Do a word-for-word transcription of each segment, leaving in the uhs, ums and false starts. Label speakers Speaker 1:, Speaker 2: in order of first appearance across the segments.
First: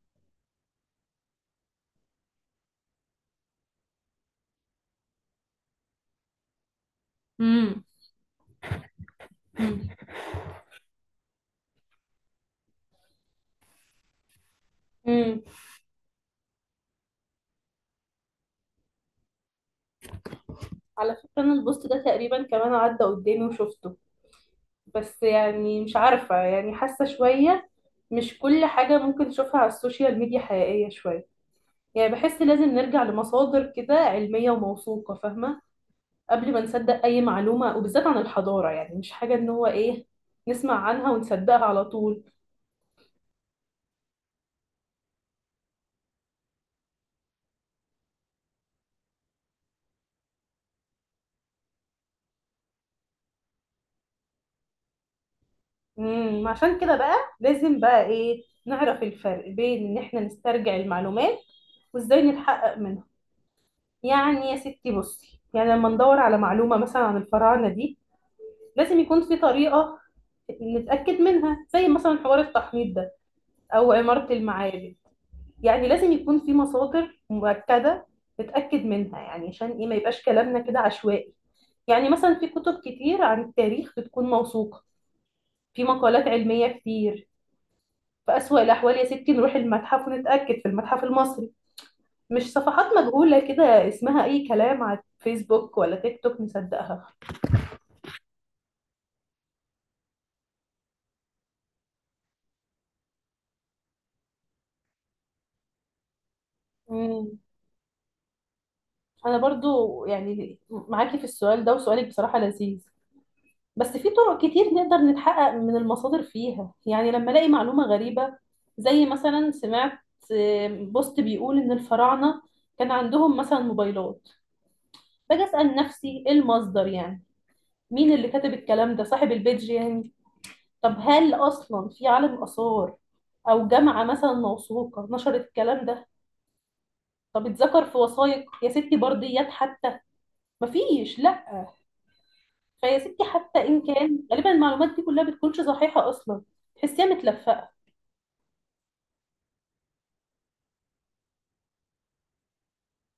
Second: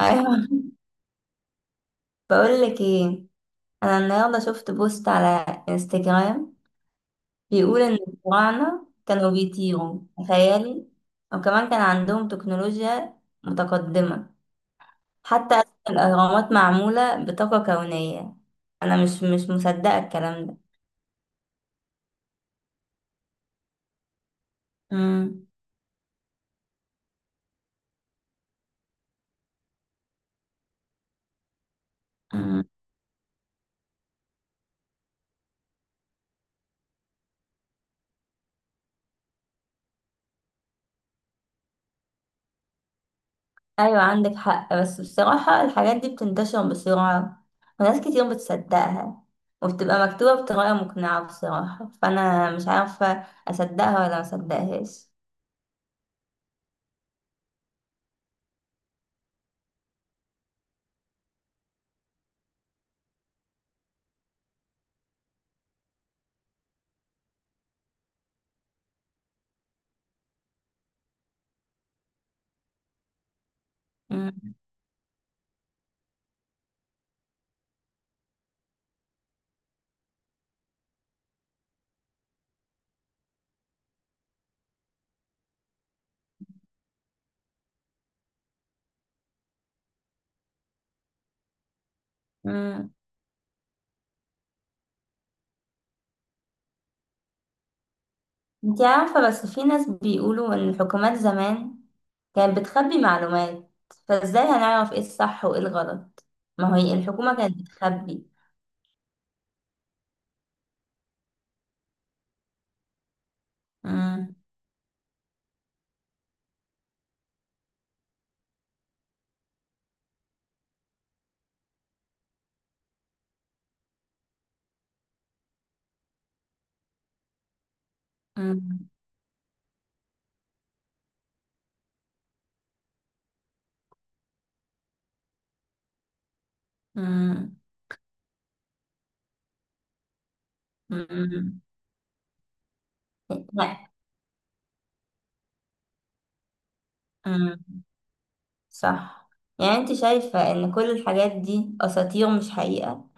Speaker 1: ايوه، بقول لك ايه. انا النهارده شفت بوست على انستجرام بيقول
Speaker 2: امم.
Speaker 1: ان الفراعنه كانوا
Speaker 2: امم.
Speaker 1: بيطيروا، تخيلي. وكمان كان عندهم تكنولوجيا متقدمه.
Speaker 2: امم.
Speaker 1: حتى أساس الاهرامات معموله بطاقه كونيه. انا مش مش مصدقه الكلام ده.
Speaker 2: على فكرة انا البوست ده تقريبا كمان عدى قدامي وشفته، بس
Speaker 1: امم.
Speaker 2: يعني مش عارفة، يعني حاسة شوية مش كل حاجة ممكن تشوفها على السوشيال ميديا حقيقية. شوية يعني بحس لازم نرجع لمصادر كده علمية وموثوقة، فاهمة، قبل ما نصدق أي معلومة وبالذات عن الحضارة، يعني مش حاجة إن هو إيه نسمع عنها ونصدقها على طول.
Speaker 1: ايوه، عندك حق، بس بصراحة الحاجات دي بتنتشر بسرعة وناس كتير بتصدقها وبتبقى مكتوبة بطريقة مقنعة، بصراحة فأنا مش عارفة أصدقها ولا مصدقهاش.
Speaker 2: امم عشان كده بقى لازم بقى إيه نعرف الفرق بين إن إحنا نسترجع المعلومات وإزاي نتحقق منها. يعني يا ستي بصي، يعني لما ندور على معلومة مثلا عن الفراعنة دي، لازم يكون في طريقة نتأكد منها، زي مثلا حوار التحنيط ده أو عمارة
Speaker 1: مم.
Speaker 2: المعابد. يعني لازم يكون في مصادر مؤكدة نتأكد منها، يعني عشان إيه ما يبقاش كلامنا كده عشوائي. يعني مثلا في كتب كتير عن التاريخ بتكون موثوقة، في مقالات علمية كتير. في أسوأ الأحوال يا ستي نروح المتحف ونتأكد في المتحف المصري، مش صفحات
Speaker 1: مم.
Speaker 2: مجهولة كده اسمها أي كلام على فيسبوك ولا تيك توك نصدقها.
Speaker 1: انتي عارفة، بس في ناس بيقولوا إن الحكومات زمان كانت بتخبي معلومات، فازاي هنعرف ايه الصح وايه الغلط؟ ما هي الحكومة
Speaker 2: مم.
Speaker 1: كانت بتخبي.
Speaker 2: انا برضو يعني معاكي في السؤال ده، وسؤالك بصراحة لذيذ. بس في
Speaker 1: مم.
Speaker 2: طرق كتير نقدر نتحقق من المصادر فيها. يعني لما الاقي معلومة غريبة زي مثلا سمعت آه، بوست بيقول ان الفراعنة كان عندهم مثلا موبايلات، باجي اسأل نفسي ايه المصدر يعني، مين اللي كتب
Speaker 1: مم.
Speaker 2: الكلام ده، صاحب البيج يعني. طب هل اصلا في عالم آثار او جامعة مثلا موثوقة نشرت الكلام ده؟ طب
Speaker 1: مم.
Speaker 2: اتذكر في وثائق يا ستي، برديات حتى، مفيش لا.
Speaker 1: مم.
Speaker 2: فيا ستي، حتى ان كان غالبا المعلومات دي كلها بتكونش صحيحه اصلا، تحسيها
Speaker 1: لا.
Speaker 2: متلفقه.
Speaker 1: صح. يعني انت شايفة ان كل الحاجات دي اساطير مش حقيقة؟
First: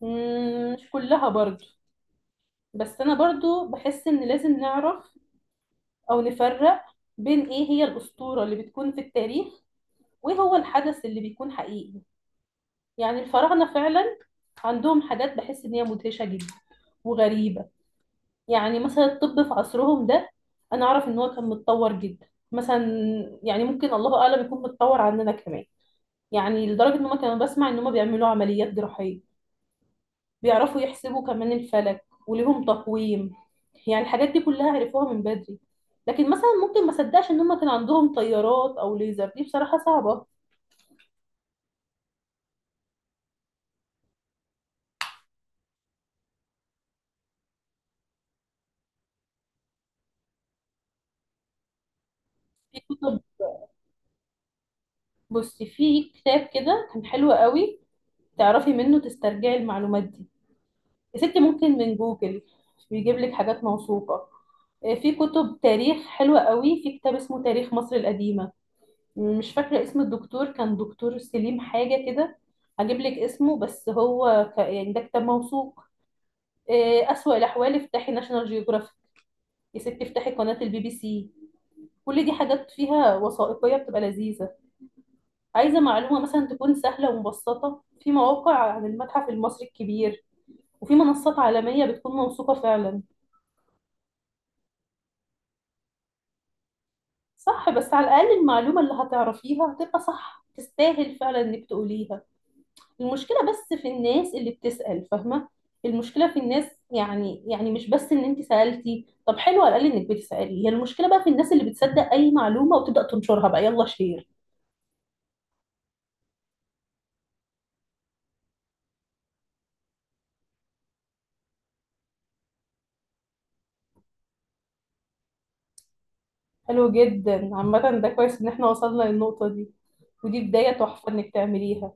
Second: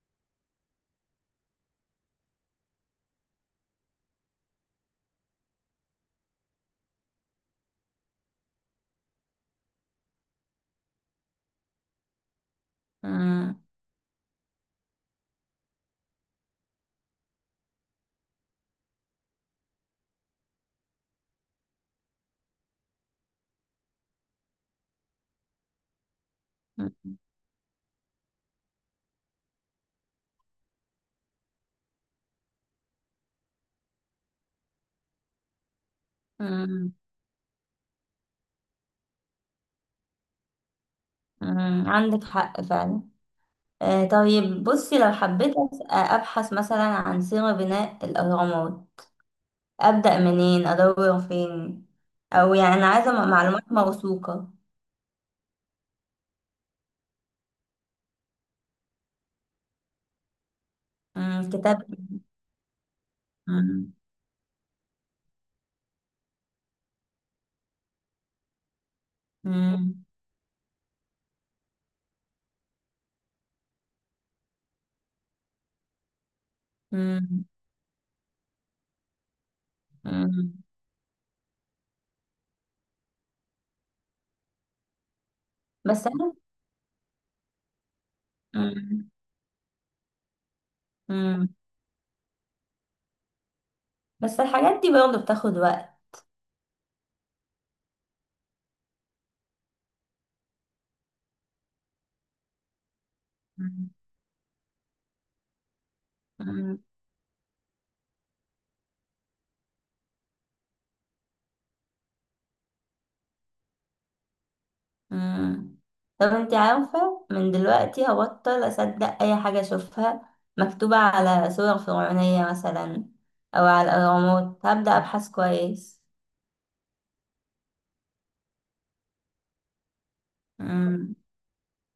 Speaker 2: مم، مش كلها برضو، بس انا برضو بحس ان لازم نعرف او نفرق بين ايه هي الاسطوره اللي بتكون في التاريخ، وايه هو الحدث اللي بيكون حقيقي. يعني
Speaker 1: مم.
Speaker 2: الفراعنه فعلا عندهم حاجات بحس ان هي مدهشه جدا وغريبه. يعني مثلا الطب في عصرهم ده، انا اعرف ان هو كان متطور جدا مثلا، يعني ممكن الله اعلم يكون متطور عننا كمان. يعني لدرجة ان
Speaker 1: مم.
Speaker 2: هم كانوا بسمع ان هم بيعملوا عمليات جراحية، بيعرفوا يحسبوا كمان الفلك وليهم تقويم. يعني الحاجات دي كلها عرفوها من بدري. لكن مثلا ممكن ما
Speaker 1: مم.
Speaker 2: صدقش ان هم كان عندهم طيارات او ليزر، دي بصراحة صعبة.
Speaker 1: مم. عندك حق فعلا. آه طيب، بصي لو حبيت أس- آه، ابحث مثلا عن سيرة بناء الاهرامات، ابدأ منين؟ ادور فين؟ او يعني
Speaker 2: في
Speaker 1: انا عايزة
Speaker 2: كتب،
Speaker 1: م- معلومات موثوقة.
Speaker 2: بصي في كتاب كده كان حلو قوي تعرفي منه تسترجعي المعلومات دي. يا ستي
Speaker 1: مم.
Speaker 2: ممكن
Speaker 1: كتاب.
Speaker 2: من جوجل بيجيب لك حاجات
Speaker 1: مم.
Speaker 2: موثوقة. آه، في كتب تاريخ حلوة قوي. في كتاب اسمه تاريخ مصر القديمة، مش فاكرة اسم
Speaker 1: مم.
Speaker 2: الدكتور، كان دكتور سليم حاجة كده، هجيب لك اسمه. بس هو ك... يعني ده كتاب موثوق. إيه، أسوأ
Speaker 1: مم.
Speaker 2: الأحوال افتحي ناشونال جيوغرافيك، يا ستي افتحي
Speaker 1: مم.
Speaker 2: قناة البي بي سي. كل دي حاجات فيها وثائقية بتبقى لذيذة. عايزة
Speaker 1: بس
Speaker 2: معلومة
Speaker 1: انا.
Speaker 2: مثلا تكون سهلة ومبسطة، في مواقع عن
Speaker 1: مم.
Speaker 2: المتحف المصري الكبير وفي منصات
Speaker 1: مم.
Speaker 2: عالمية بتكون موثوقة فعلا.
Speaker 1: بس الحاجات دي برضه بتاخد وقت.
Speaker 2: صح بس على الأقل المعلومة اللي هتعرفيها هتبقى صح، تستاهل فعلا إنك تقوليها. المشكلة بس في الناس اللي بتسأل، فاهمة. المشكلة في الناس،
Speaker 1: مم.
Speaker 2: يعني يعني مش بس ان انت سألتي، طب حلو على الأقل انك بتسألي، هي المشكلة بقى في الناس اللي بتصدق اي معلومة وتبدأ تنشرها، بقى يلا شير.
Speaker 1: مم. طب انت عارفة، من دلوقتي هبطل أصدق أي حاجة أشوفها مكتوبة على صور فرعونية مثلا، أو على الأهرامات. هبدأ أبحث كويس.
Speaker 2: حلو جدا، عامة ده كويس ان احنا وصلنا للنقطة دي، ودي بداية تحفة
Speaker 1: مم.
Speaker 2: انك تعمليها.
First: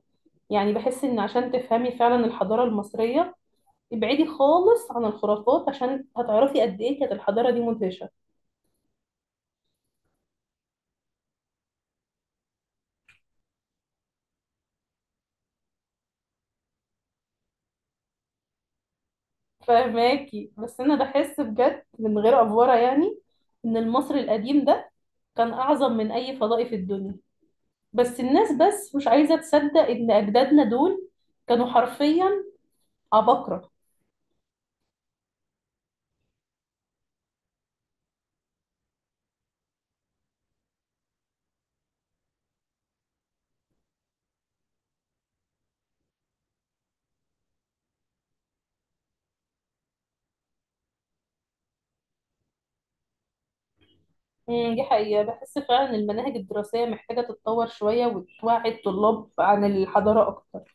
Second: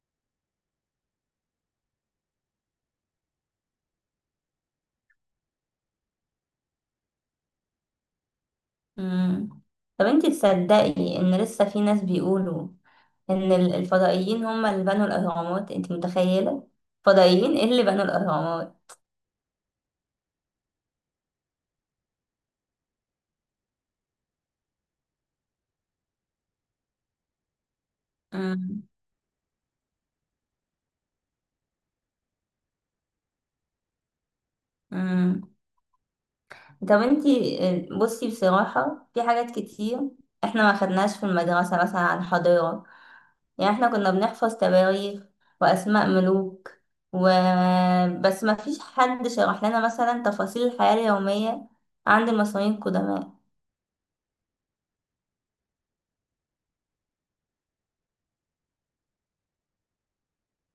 Speaker 2: يعني بحس ان عشان تفهمي فعلا الحضارة المصرية، ابعدي خالص عن الخرافات، عشان هتعرفي قد ايه كانت الحضارة دي مدهشة.
Speaker 1: مم. طب انت تصدقي إن لسه في ناس بيقولوا إن ال- الفضائيين هم اللي بنوا الأهرامات؟ انت متخيلة؟ فضائيين ايه اللي بنوا الأهرامات؟
Speaker 2: فاهماكي، بس انا بحس بجد من غير افورة يعني ان المصري القديم ده كان أعظم من أي فضائي في الدنيا. بس الناس
Speaker 1: مم.
Speaker 2: بس مش عايزة تصدق إن أجدادنا دول كانوا حرفيا عباقرة.
Speaker 1: مم. طب انت، بصي بصراحة في حاجات كتير احنا ما خدناش في المدرسة مثلا عن حضارة. يعني احنا كنا بنحفظ تواريخ وأسماء ملوك و... بس ما فيش حد شرح لنا مثلا تفاصيل الحياة اليومية عند المصريين القدماء.
Speaker 2: أمم، دي حقيقة، بحس فعلا إن المناهج الدراسية محتاجة تتطور شوية وتوعي الطلاب عن الحضارة أكتر.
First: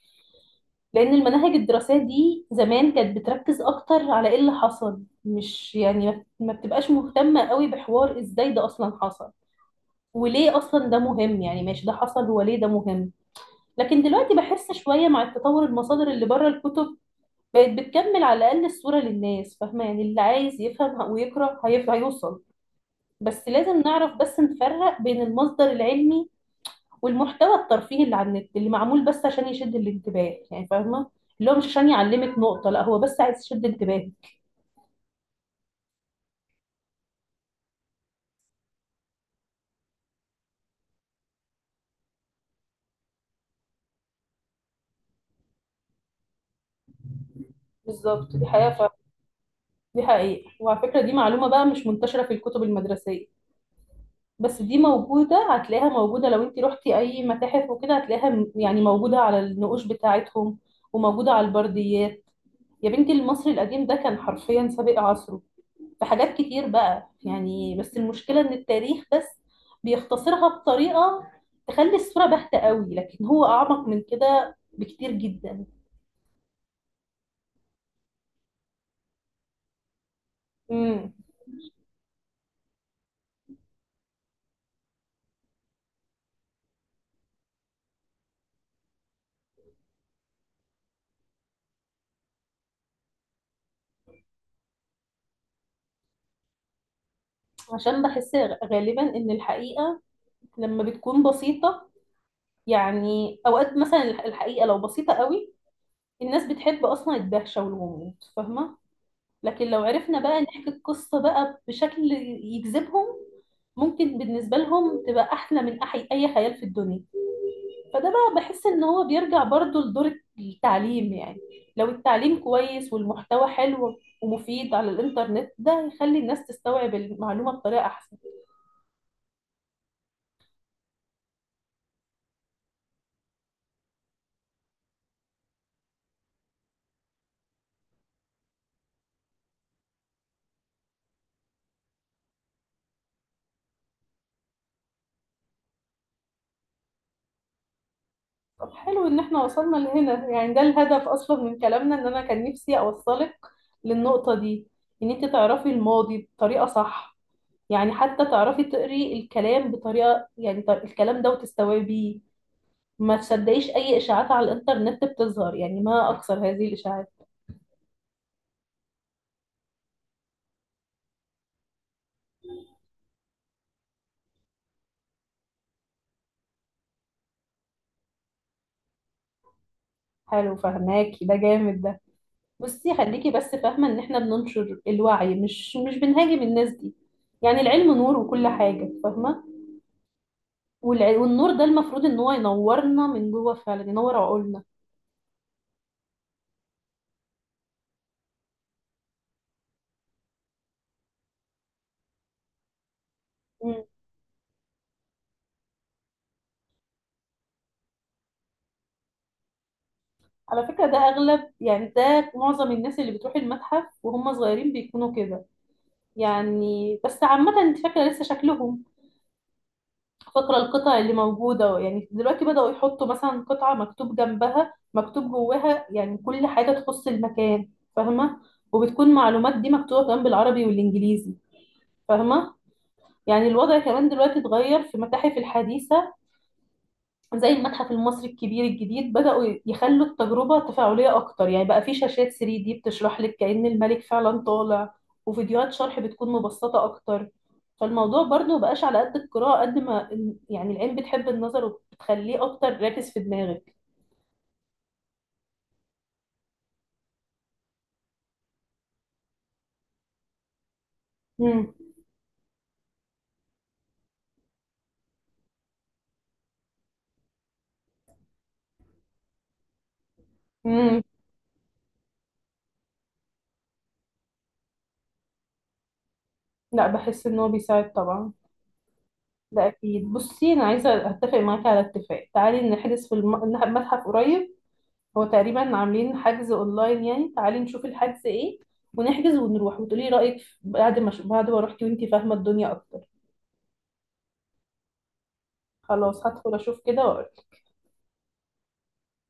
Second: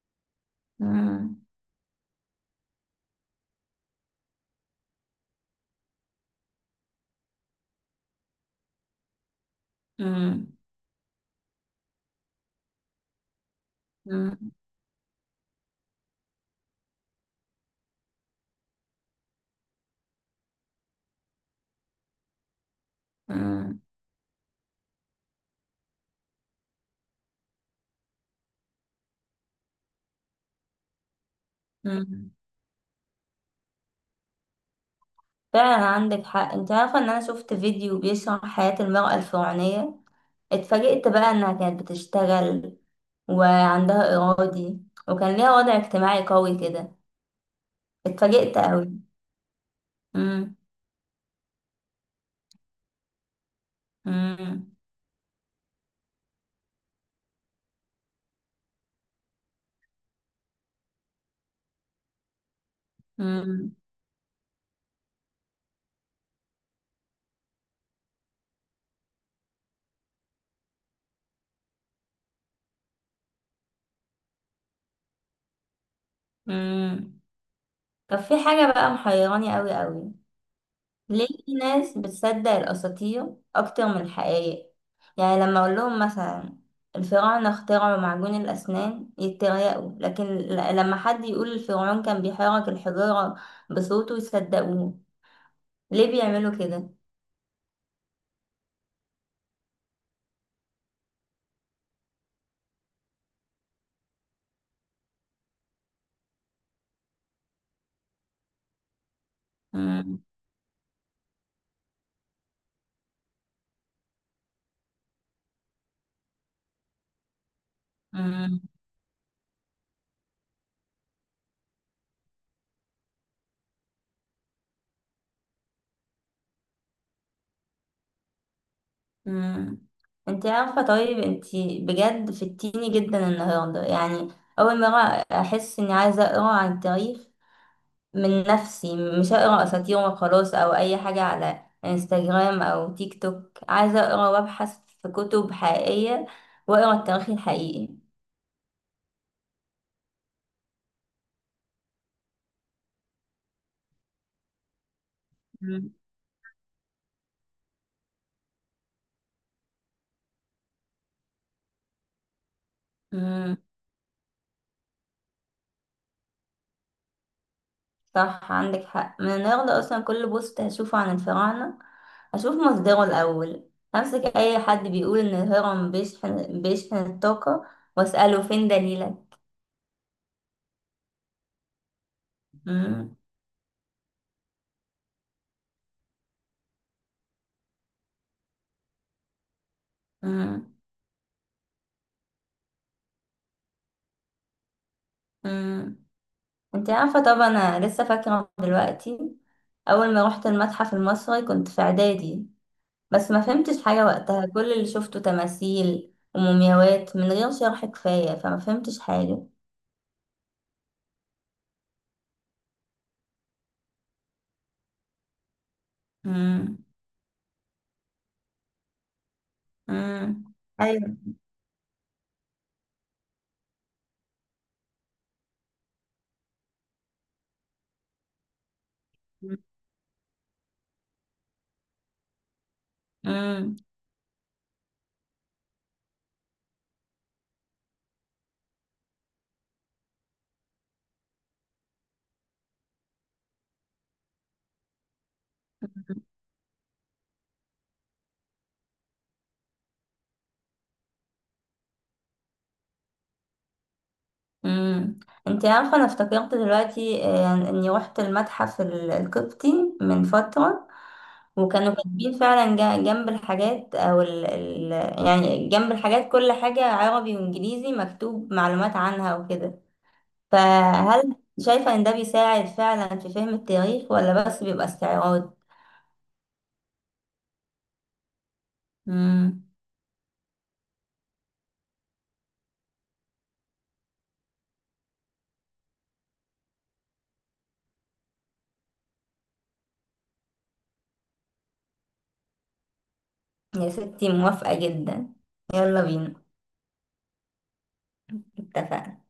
Speaker 2: لأن
Speaker 1: مم.
Speaker 2: المناهج الدراسية دي زمان كانت بتركز أكتر على إيه اللي حصل، مش يعني ما ما بتبقاش مهتمة قوي بحوار إزاي ده أصلا حصل
Speaker 1: مم.
Speaker 2: وليه أصلا ده مهم. يعني ماشي ده حصل وليه ده مهم؟ لكن دلوقتي
Speaker 1: مم.
Speaker 2: بحس شوية مع التطور، المصادر اللي بره الكتب بقت بتكمل على الأقل الصورة للناس، فاهمة. يعني اللي عايز يفهم ويقرأ هيف- هيوصل. بس
Speaker 1: مم.
Speaker 2: لازم نعرف بس نفرق بين المصدر العلمي والمحتوى الترفيهي اللي على النت، اللي معمول بس عشان يشد الانتباه، يعني فاهمة، اللي هو مش عشان
Speaker 1: مم.
Speaker 2: يعلمك نقطة، لا هو بس عايز يشد انتباهك.
Speaker 1: فعلا عندك حق. انت عارفة ان انا شفت فيديو بيشرح حياة المرأة الفرعونية، اتفاجئت بقى انها كانت بتشتغل وعندها إرادي وكان ليها وضع اجتماعي قوي كده.
Speaker 2: بالظبط دي
Speaker 1: اتفاجئت قوي.
Speaker 2: حقيقة ف... دي حقيقة.
Speaker 1: مم.
Speaker 2: وعلى فكرة دي معلومة بقى مش منتشرة في الكتب المدرسية، بس
Speaker 1: مم.
Speaker 2: دي موجودة، هتلاقيها موجودة لو انت رحتي أي متاحف وكده، هتلاقيها م- يعني موجودة على النقوش بتاعتهم وموجودة على البرديات. يا بنتي المصري
Speaker 1: مم.
Speaker 2: القديم ده كان حرفيا سابق عصره. في حاجات كتير بقى يعني، بس المشكلة ان التاريخ بس بيختصرها بطريقة تخلي الصورة باهتة قوي، لكن هو اعمق من كده بكتير جدا.
Speaker 1: مم. طب في حاجة بقى محيراني قوي قوي.
Speaker 2: امم.
Speaker 1: ليه في ناس بتصدق الأساطير أكتر من الحقائق؟ يعني لما أقول لهم مثلا الفراعنة اخترعوا معجون الأسنان يتريقوا، لكن ل- لما حد يقول الفرعون كان بيحرك الحجارة بصوته يصدقوه. ليه بيعملوا كده؟
Speaker 2: عشان بحس غالبا ان الحقيقة لما بتكون بسيطة، يعني اوقات مثلا الحقيقة لو بسيطة قوي، الناس بتحب اصلا الدهشة والغموض، فاهمة. لكن لو
Speaker 1: مم.
Speaker 2: عرفنا بقى نحكي القصة بقى بشكل يجذبهم، ممكن بالنسبة لهم تبقى أحلى من أحي أي خيال في الدنيا. فده بقى
Speaker 1: مم.
Speaker 2: بحس إن هو بيرجع برضو لدور التعليم. يعني لو التعليم كويس والمحتوى حلو ومفيد على الإنترنت، ده يخلي الناس تستوعب المعلومة بطريقة أحسن.
Speaker 1: مم. انت عارفة، طيب انت بجد فتيني جدا النهاردة. يعني أول مرة أحس إني عايزة أقرأ عن التاريخ من نفسي. مش هقرا اساطير وخلاص او اي حاجه على انستجرام او تيك توك. عايزه اقرا وابحث في كتب حقيقيه واقرا التاريخ الحقيقي.
Speaker 2: طب حلو إن إحنا وصلنا لهنا، يعني ده الهدف أصلا من كلامنا، إن أنا كان نفسي أوصلك للنقطة دي، إن أنت تعرفي
Speaker 1: مم.
Speaker 2: الماضي بطريقة صح. يعني حتى تعرفي تقري الكلام بطريقة يعني ط- الكلام ده وتستوعبيه، ما
Speaker 1: امم.
Speaker 2: تصدقيش أي إشاعات على الإنترنت بتظهر، يعني ما أكثر هذه الإشاعات.
Speaker 1: صح، عندك حق. من النهارده اصلا كل بوست هشوفه عن الفراعنه اشوف مصدره الاول. امسك اي حد بيقول ان الهرم بيشحن بيشحن الطاقه واساله فين دليلك.
Speaker 2: حلو فهماكي، ده جامد ده. بصي
Speaker 1: امم.
Speaker 2: خليكي بس فاهمة إن إحنا بننشر الوعي، مش مش بنهاجم الناس دي. يعني العلم نور وكل حاجة، فاهمة. والع- والنور ده المفروض إن هو ينورنا من جوه، فعلا ينور عقولنا.
Speaker 1: امم. انت عارفة طبعا، انا لسه فاكرة دلوقتي اول ما روحت المتحف المصري كنت في اعدادي، بس ما فهمتش
Speaker 2: مم.
Speaker 1: حاجة وقتها. كل اللي شفته تماثيل ومومياوات من غير شرح كفاية، فما فهمتش حاجة.
Speaker 2: على فكرة ده أغلب، يعني ده معظم الناس اللي بتروح المتحف وهم صغيرين بيكونوا كده،
Speaker 1: امم.
Speaker 2: يعني. بس عامة انت فاكرة لسه شكلهم،
Speaker 1: امم.
Speaker 2: فاكرة القطع
Speaker 1: ايوه.
Speaker 2: اللي موجودة. يعني دلوقتي بدأوا يحطوا مثلا قطعة مكتوب جنبها مكتوب جواها، يعني كل حاجة تخص المكان، فاهمة. وبتكون المعلومات دي مكتوبة كمان بالعربي والإنجليزي، فاهمة. يعني
Speaker 1: امم.
Speaker 2: الوضع كمان دلوقتي اتغير في المتاحف الحديثة، زي المتحف المصري الكبير الجديد، بدأوا يخلوا التجربة تفاعلية أكتر، يعني بقى في شاشات ثري دي بتشرح لك كأن الملك فعلا طالع، وفيديوهات شرح بتكون مبسطة أكتر. فالموضوع برضه مبقاش على قد القراءة قد ما ال- يعني العين بتحب النظر وبتخليه أكتر راكز في دماغك.
Speaker 1: امم. انت عارفه، انا افتكرت دلوقتي آه، يعني اني روحت المتحف ال- القبطي من فتره.
Speaker 2: مم.
Speaker 1: وكانوا كاتبين فعلا جا- جنب الحاجات او ال ال يعني جنب الحاجات كل حاجه عربي وانجليزي مكتوب معلومات عنها وكده.
Speaker 2: مم.
Speaker 1: فهل شايفه ان ده بيساعد فعلا في فهم التاريخ ولا بس بيبقى استعراض؟
Speaker 2: لا بحس إن هو بيساعد طبعا، ده
Speaker 1: امم.
Speaker 2: أكيد. بصي أنا عايزة أتفق معاكي على اتفاق، تعالي نحجز في الم- المتحف قريب، هو تقريبا عاملين حجز اونلاين يعني، تعالي نشوف الحجز ايه، ونحجز ونروح وتقولي رأيك بعد ما بعد ما روحتي وانتي فاهمة الدنيا اكتر.
Speaker 1: يا ستي موافقه جدا. يلا
Speaker 2: خلاص
Speaker 1: بينا.
Speaker 2: هدخل اشوف كده واقول.
Speaker 1: اتفقنا.